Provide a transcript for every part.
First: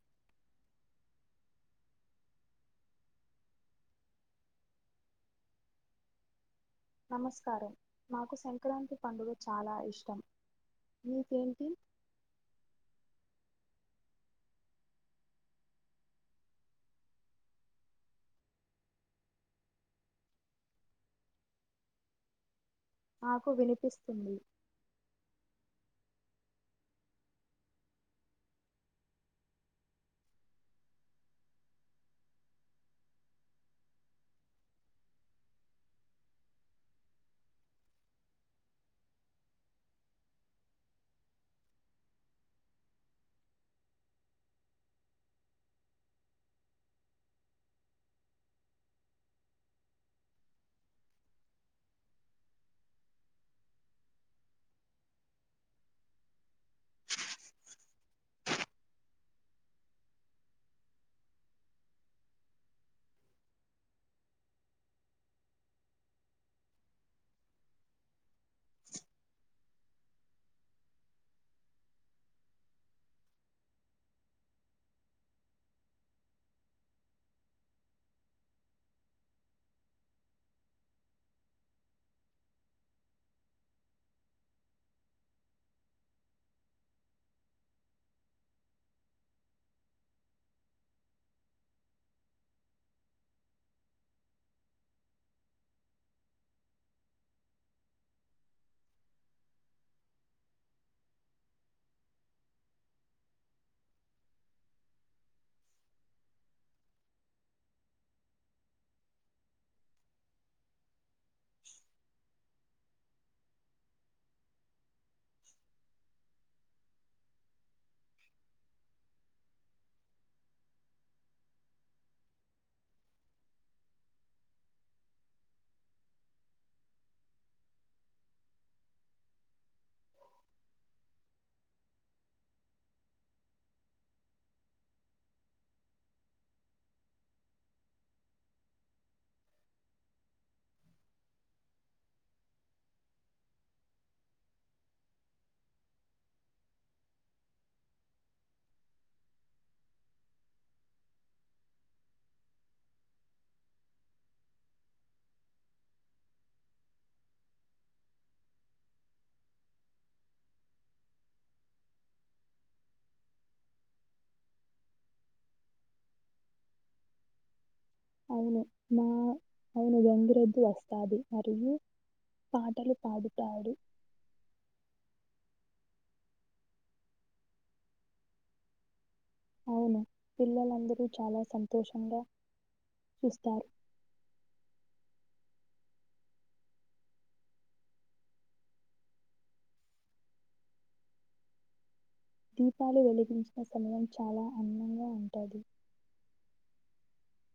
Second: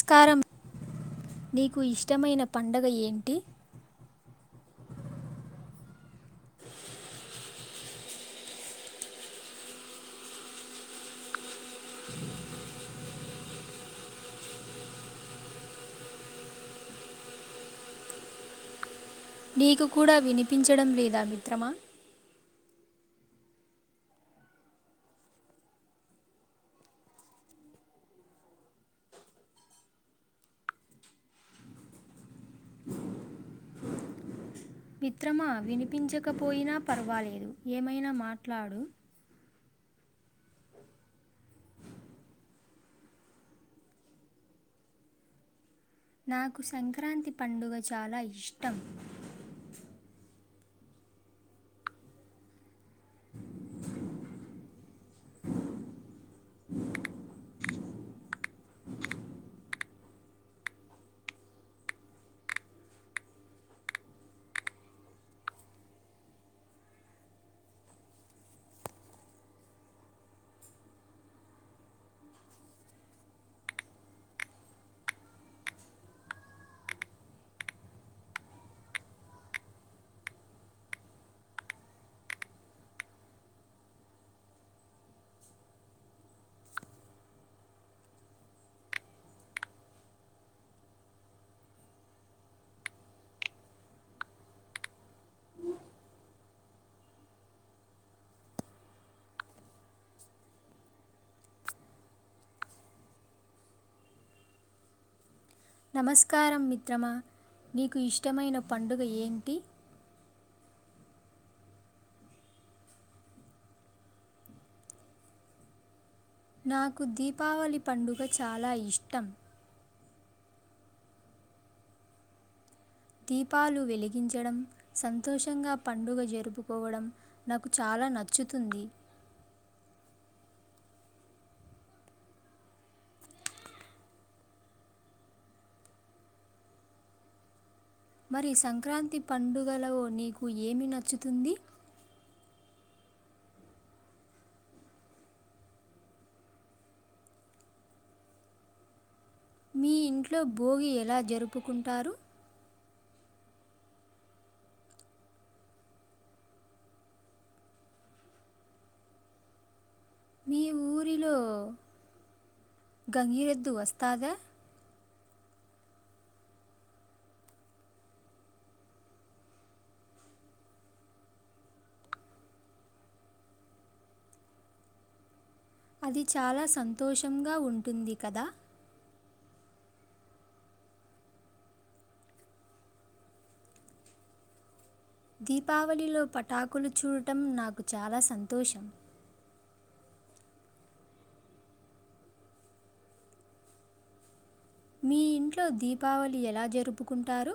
స్కారం నీకు ఇష్టమైన పండగ ఏంటి నమస్కారం మాకు సంక్రాంతి పండుగ చాలా ఇష్టం మీకేంటి నీకు కూడా వినిపించడం లేదా మిత్రమా నాకు వినిపిస్తుంది మిత్రమా వినిపించకపోయినా పర్వాలేదు ఏమైనా మాట్లాడు నాకు సంక్రాంతి పండుగ చాలా ఇష్టం నమస్కారం మిత్రమా నీకు ఇష్టమైన పండుగ ఏంటి నాకు దీపావళి పండుగ చాలా ఇష్టం దీపాలు వెలిగించడం సంతోషంగా పండుగ జరుపుకోవడం నాకు చా లా నచ్చుతుంది మరి సంక్రాంతి పండుగలో నీకు ఏమి నచ్చుతుంది మీ ఇంట్లో భోగి ఎలా జరుపుకుంటారు మీ ఊరిలో గంగిరెద్దు వస్తాదా అవును మా అవును గంగిరెద్దు వస్తాది మరియు పాటలు పాడుతాడు అది చాలా సంతోషంగా ఉంటుంది కదా అవును పిల్లలందరూ చాలా సంతోషంగా చూస్తారు దీపావళిలో పటాకులు చూడటం నాకు చాలా సంతోషం దీపాలు వెలిగించిన సమయం చాలా అందంగా మీ ఉంటది ఇంట్లో దీపావళి ఎలా జరుపుకుంటారు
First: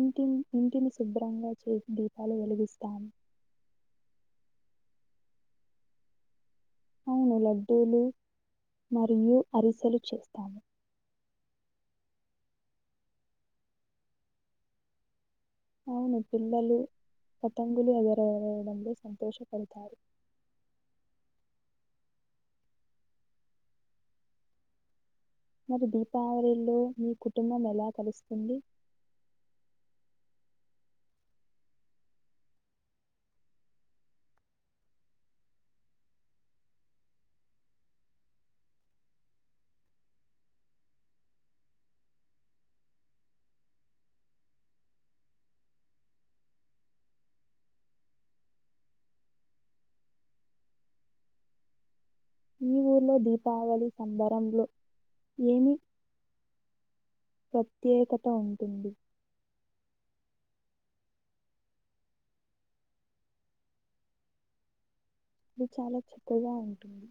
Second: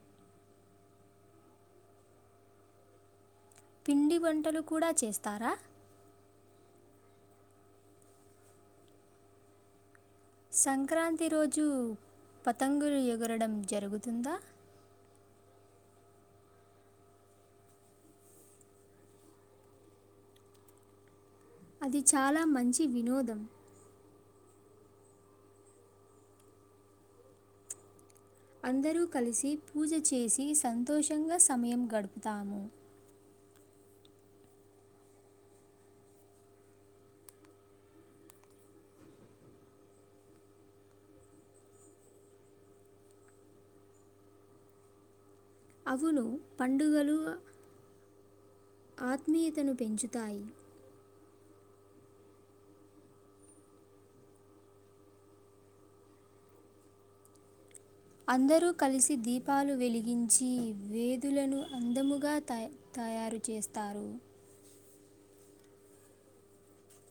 ఇంటిన్ ఇంటిని శుభ్రంగా చేసి దీపాలు వెలిగిస్తామ్ పిండి వంటలు కూడా చేస్తారా అవును లడ్డూలు మరియు అరిసెలు చే సంక్రాంతి రోజు పతంగులు ఎగరడం జరుగుతుందా అవును పిల్లలు పతంగులి ఎగరావేయడం లో సంతోషపడతారు అది చాలా మంచి వినోదం మరి దీపావళిలో మీ కుటుంబం ఎలా కలుస్తుంది అందరూ కలిసి పూజ చేసి సంతోషంగా సమయం గడుపుతాము అవున పండుగలు ఆత్మీయతను పెంచుతాయి ఈ ఊర్లో దీపావళి సంబరంలో ఏమి స అందరూ కలిసి దీపాలు వెలిగిం జి వేధులను అందముగా తయ తయారు చేస్తారు అది చాలా చక్కగా ఉంటుంది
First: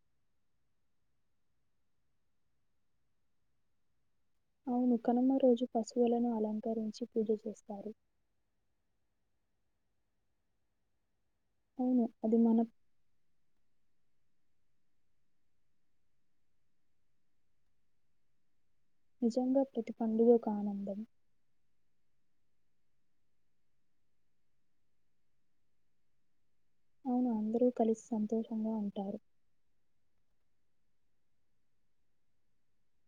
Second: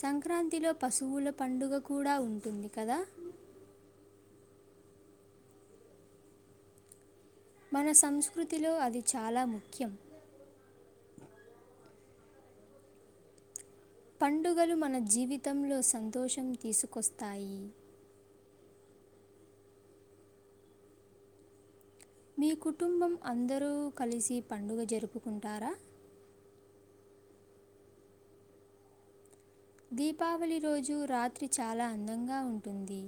సంక్రాంతిలో పశువుల పండుగ కూడా ఉంటుంది కదా అవును కనుమ్మ రోజు పశువులను అలంకరించి పూజ మన చేస్తారు. సంస్కృతిలో అది చాలా ముఖ్యం అవును అది మన పండుగలు మన జీవితంలో సంతోషం తీసుకొస్తాయి నిజంగా ప్రతి పండుగకు ఆనందం మీ కుటుంబం అందరూ కలిసి పండుగ జరుపుకుంటారా అవును అందరూ కలిసి సంతోషంగా ఉంటారు దీపావళి రోజు రాత్రి చాలా అందంగా ఉంటుంది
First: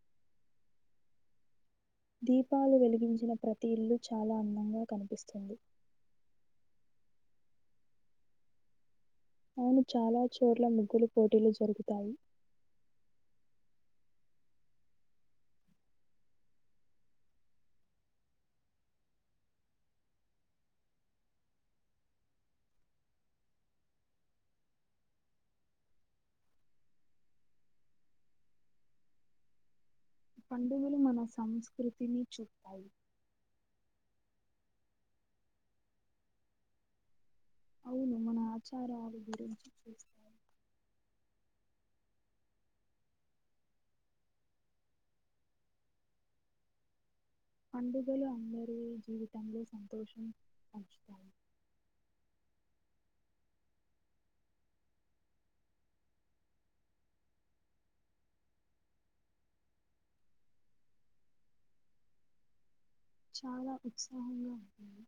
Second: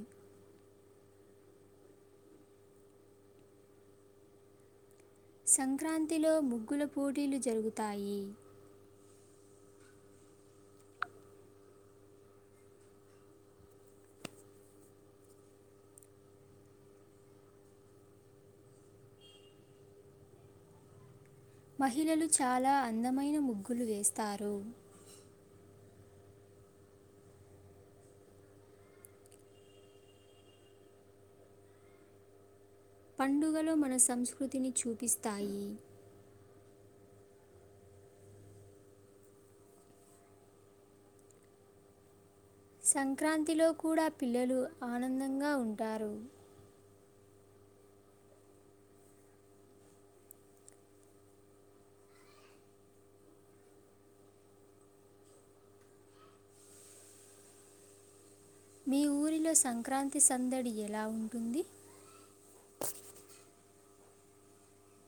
దీపాలు వెలిగించిన ప్రతి ఇల్లు చాలా అందంగా కనిపిస్తుంది. సంక్రాంతిలో ముగ్గుల పోటీలు జరుగుతాయి అయను చాలా చోట్ల ముగ్గులు పోటీలు జరుగుతాయి మహిళలు చాలా అందమైన ముగ్గులు వేస్తారు పండుగలు మన సంస్కృతిని చూతాయి పండుగలో మన సంస్కృతిని చూపిస్తాయి అవును మన ఆచారాల గురించి చూస్తారు సంక్రాంతిలో కూడా పిల్లలు ఆనందంగా ఉంటారు పండుగలు అందరిూ జీవితంలో సంతోషం పంచుతారు మీ ఊరిలో సంక్రాంతి సందడి ఎలా ఉంటుంది చాలా ఉత్సాహంగా ఉంటయి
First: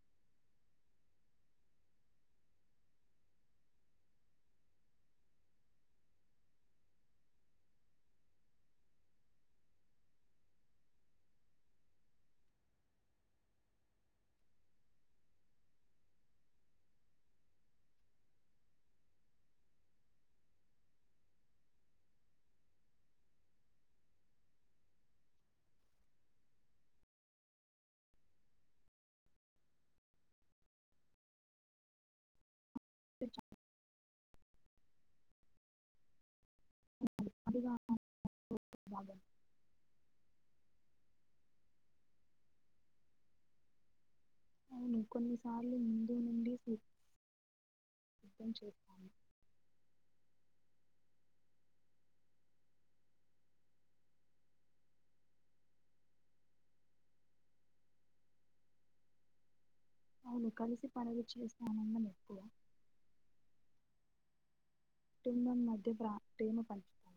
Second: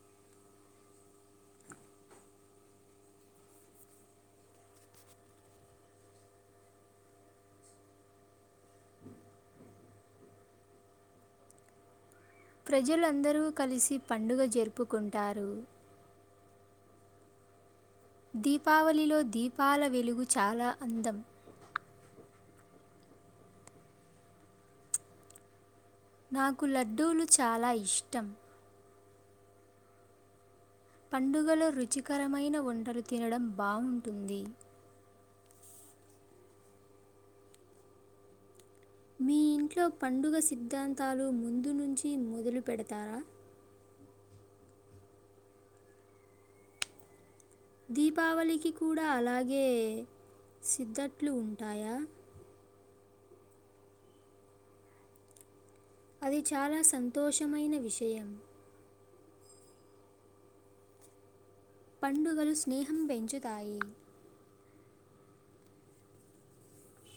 ప్రజలుందరూ కలిసి పండుగ జరుపుకుంటారు దీపావళిలో దీపాల వెలుగు చాలా అందం నాకు లడ్డూలు చాలా ఇష్టం పండుగలో రుచికరమైన వంటలు ఇది తినడం బావుంటుంది [unintelligible] భాగం మీ ఇంట్లో పండుగ సిద్ధాంతాలు ముందు నుంచి మొదలు పెడతారా అవును కొన్ని సార్లు ముందు నుండి సిద్ధం దీపావళికి కూడా చేస్తాము అలాగే సిద్ధట్లు ఉంటాయా అది చాలా సంతోషమైన విషయం అవును కలిసి పడ వచ్చేస్తా పండుగలు స్నేహం పెంచుతాయి కుటుంబం మధ్యపా ప్రేమ పాంచు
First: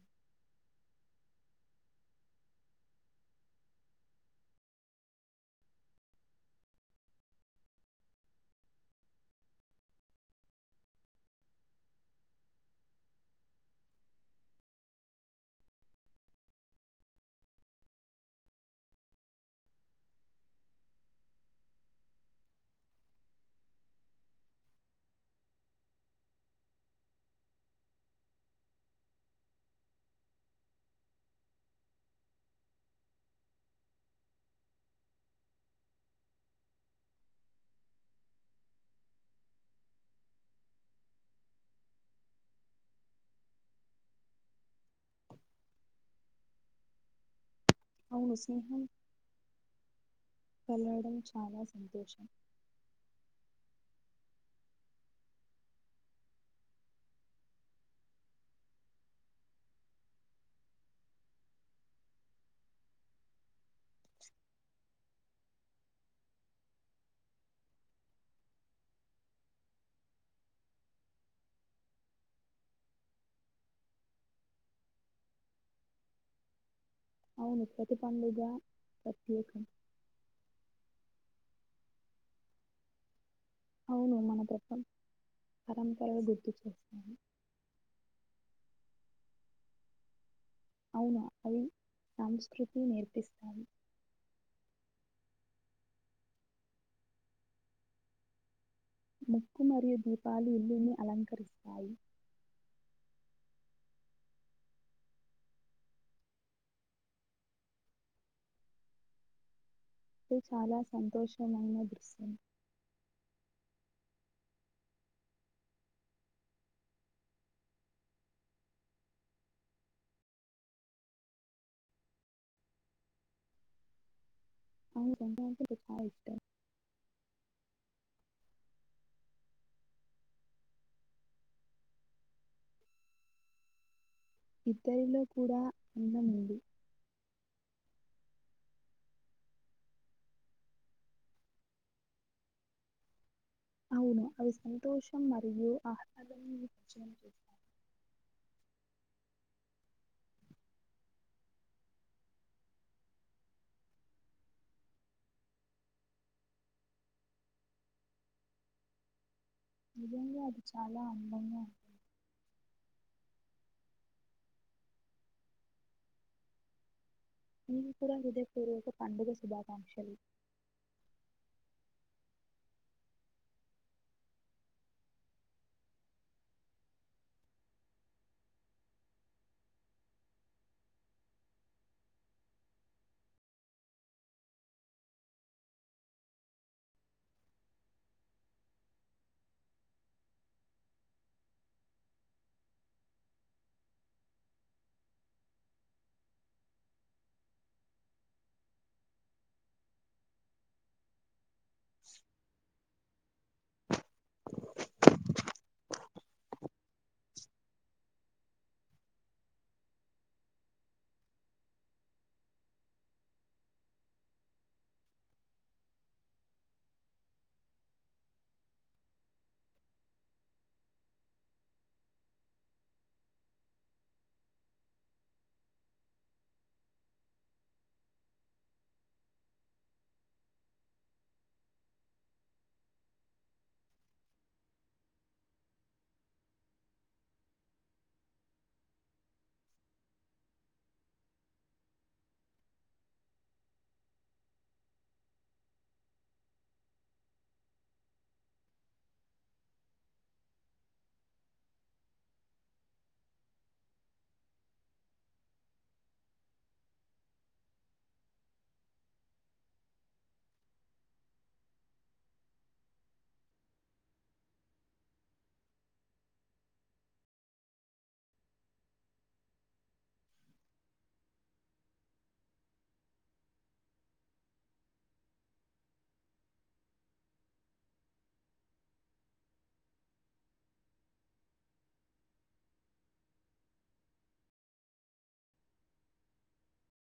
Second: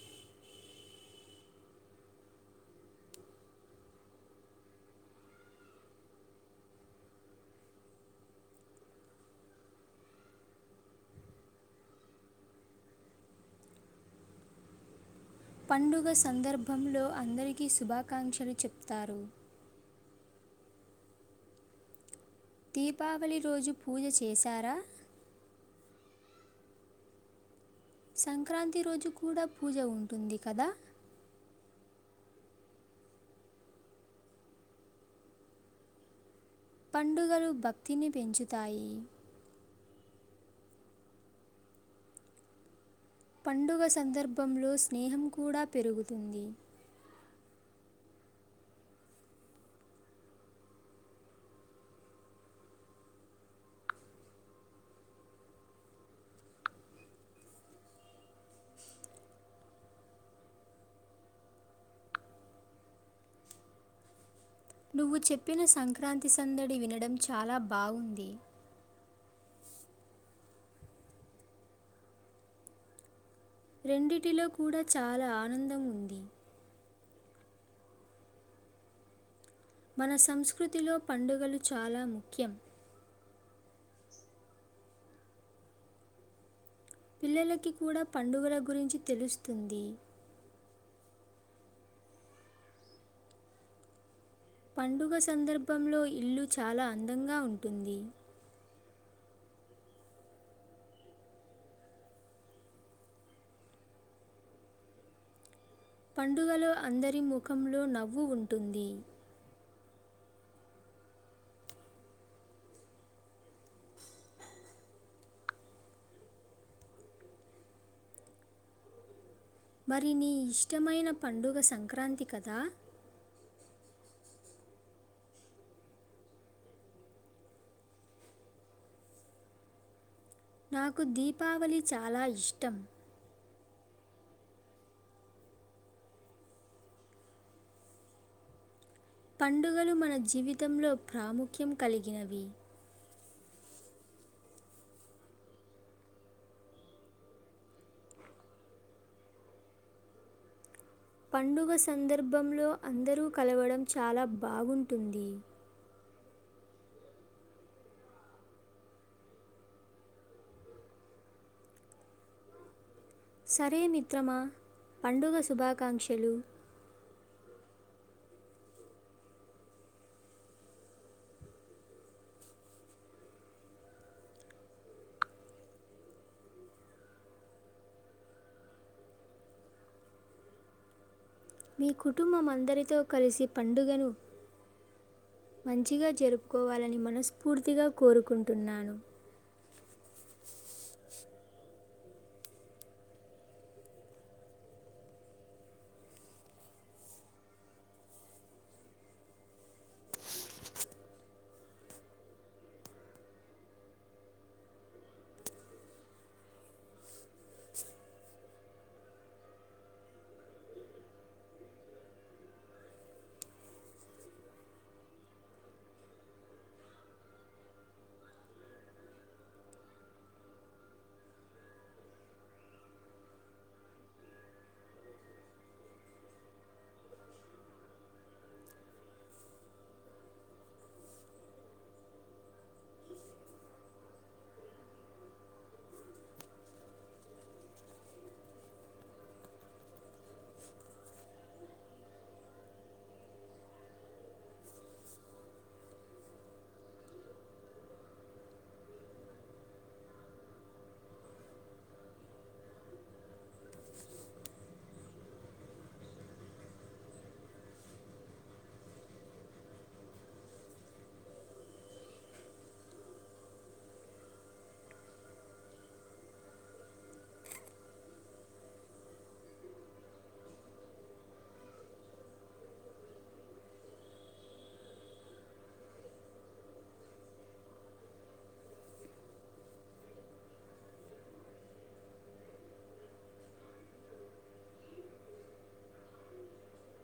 పండుగ సందర్భంలో అందరికీ శుభాకాంక్షలు చెప్తారు. దీపావళి రోజు పూజ చేశార సంక్రాంతి రోజు కూడా పూజ ఉంటుంది కద. పండుగలు భక్తిని పెంచుతాయి. పండుగ సందర్భంలో స్నేహం కూడా పెరుగుతుంది. అవును సీహన్ కలడం చాలా సంతోషం. నువ్వు చెప్పిన సంక్రాంతి సందడి వినడం చాలా బావుంది. రెండిటిలో కూడా చాలా ఆనందం ఉంది. అవును ప్రతి పండుగ ప్రత్యేకం మన సంస్కృతిలో పండుగలు చాలా ముఖ్యం. అవును మన ప్రతన్ పరంపరలు గుర్తు చేస్ పిల్లలకి కూడా పండుగల గురించి తెలుస్తుంది. అవునా అవి సంస్కృతి నేర్పిస్తాయి. పండుగ సందర్భంలో ఇల్లు చాలా అందంగా ఉంటుంది. ముక్కు మరియు దీపాలు ఇల్లుని అలంకరిస్తాయి. పండుగలో అందరి ముఖంలో నవ్వు ఉంటుంది. ది చాలా సంతోషమైన దృశ్యం మరి నీ ఇష్టమైన పండుగ సంక్రాంతి కదా. అవును సంక్రాంతి అంటే చాలా ఇష్టం నాకు దీపావళి చాలా ఇష్టం. ఇద్దరిలో కూడా అందముంది పండుగలు మన జీవితంలో ప్రాముఖ్యం కలిగినవి. అవును అవి సంతోషం మరియు ఆహ్లాదాన్ని ఇచ్చేవి. పండుగ సందర్భంలో అందరూ కలవడం చాలా బాగుంటుంది. నిజంగా అది చాలా అందంగా సరే మిత్రమా పండుగ శుభాకాంక్షలు. నీకు కూడా హృదయపూర్వక పండుగ శుభాకాంక్షలు. మీ కుటుంబం అందరితో కలిసి పండుగను మంచిగా జరుపుకోవాలని మనస్ఫూర్తిగా కోరుకుంటున్నాను.